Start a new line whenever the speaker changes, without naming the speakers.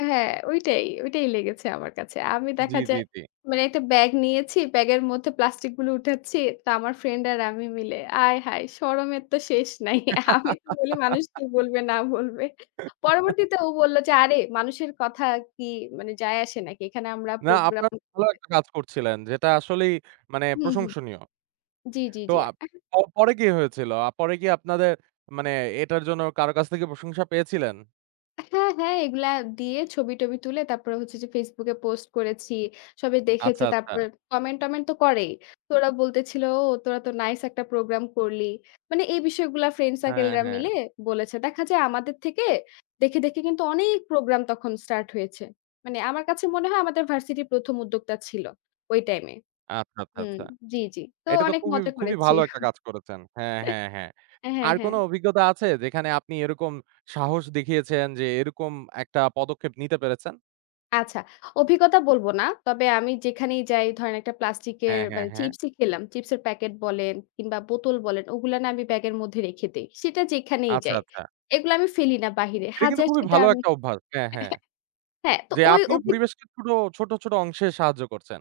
হ্যাঁ, ওইটাই, ওইটাই লেগেছে আমার কাছে। আমি
জি,
দেখা
জি,
যায়
জি।
মানে একটা ব্যাগ নিয়েছি, ব্যাগের মধ্যে প্লাস্টিক গুলো উঠাচ্ছি। তো আমার ফ্রেন্ড আর আমি মিলে আয় হায় শরমের তো শেষ নাই। আমি তো বলি মানুষ কি বলবে না বলবে। পরবর্তীতে ও বলল যে, আরে মানুষের কথা কি মানে যাই আসে নাকি? এখানে আমরা
না
প্রোগ্রাম
আপনারা ভালো
করে
একটা কাজ করছিলেন যেটা আসলেই মানে
হুম, হুম
প্রশংসনীয়।
জি, জি,
তো
জি,
আ
এহ
পরে কি হয়েছিল? পরে কি আপনাদের মানে এটার জন্য কারো কাছ থেকে প্রশংসা পেয়েছিলেন?
হ্যাঁ, হ্যাঁ, এগুলা দিয়ে ছবি-টবি তুলে তারপরে হচ্ছে যে ফেসবুকে পোস্ট করেছি, সবাই
আচ্ছা,
দেখেছে,
আচ্ছা।
তারপরে কমেন্ট-টমেন্ট তো করেই। তো ওরা বলতেছিল "তোরা তো নাইস একটা প্রোগ্রাম করলি।" মানে এই বিষয়গুলা ফ্রেন্ড
হ্যাঁ,
সার্কেলরা
হ্যাঁ।
মিলে বলেছে। দেখা যায় আমাদের থেকে দেখে, দেখে কিন্তু অনেক প্রোগ্রাম তখন স্টার্ট হয়েছে। মানে আমার কাছে মনে হয় আমাদের ভার্সিটির প্রথম উদ্যোক্তা ছিল। ওই টাইমে।
আচ্ছা, আচ্ছা,
হুম,
আচ্ছা
জি, জি, তো
এটা তো
অনেক
খুবই
মজা
খুবই
করেছি
ভালো একটা কাজ করেছেন। হ্যাঁ, হ্যাঁ, হ্যাঁ
হ্যাঁ,
আর
হ্যাঁ।
কোনো অভিজ্ঞতা আছে যেখানে আপনি এরকম সাহস দেখিয়েছেন যে এরকম একটা পদক্ষেপ নিতে পেরেছেন?
আচ্ছা, অভিজ্ঞতা বলব না। তবে আমি যেখানেই যাই ধরেন একটা প্লাস্টিক এর
হ্যাঁ, হ্যাঁ,
মানে
হ্যাঁ।
চিপসই খেলাম। চিপস এর প্যাকেট বলেন কিংবা বোতল বলেন ওগুলা না আমি ব্যাগের মধ্যে রেখে দেই, সেটা যেখানেই
আচ্ছা,
যাই
আচ্ছা।
এগুলা আমি ফেলি না বাইরে
এটা কিন্তু
হাজার
খুবই
সেটা
ভালো
আমি।
একটা অভ্যাস হ্যাঁ, হ্যাঁ।
হ্যাঁ, তো
যে
ওই
আপনিও
অভিগ
পরিবেশকে ছোট, ছোট, ছোট অংশে সাহায্য করছেন।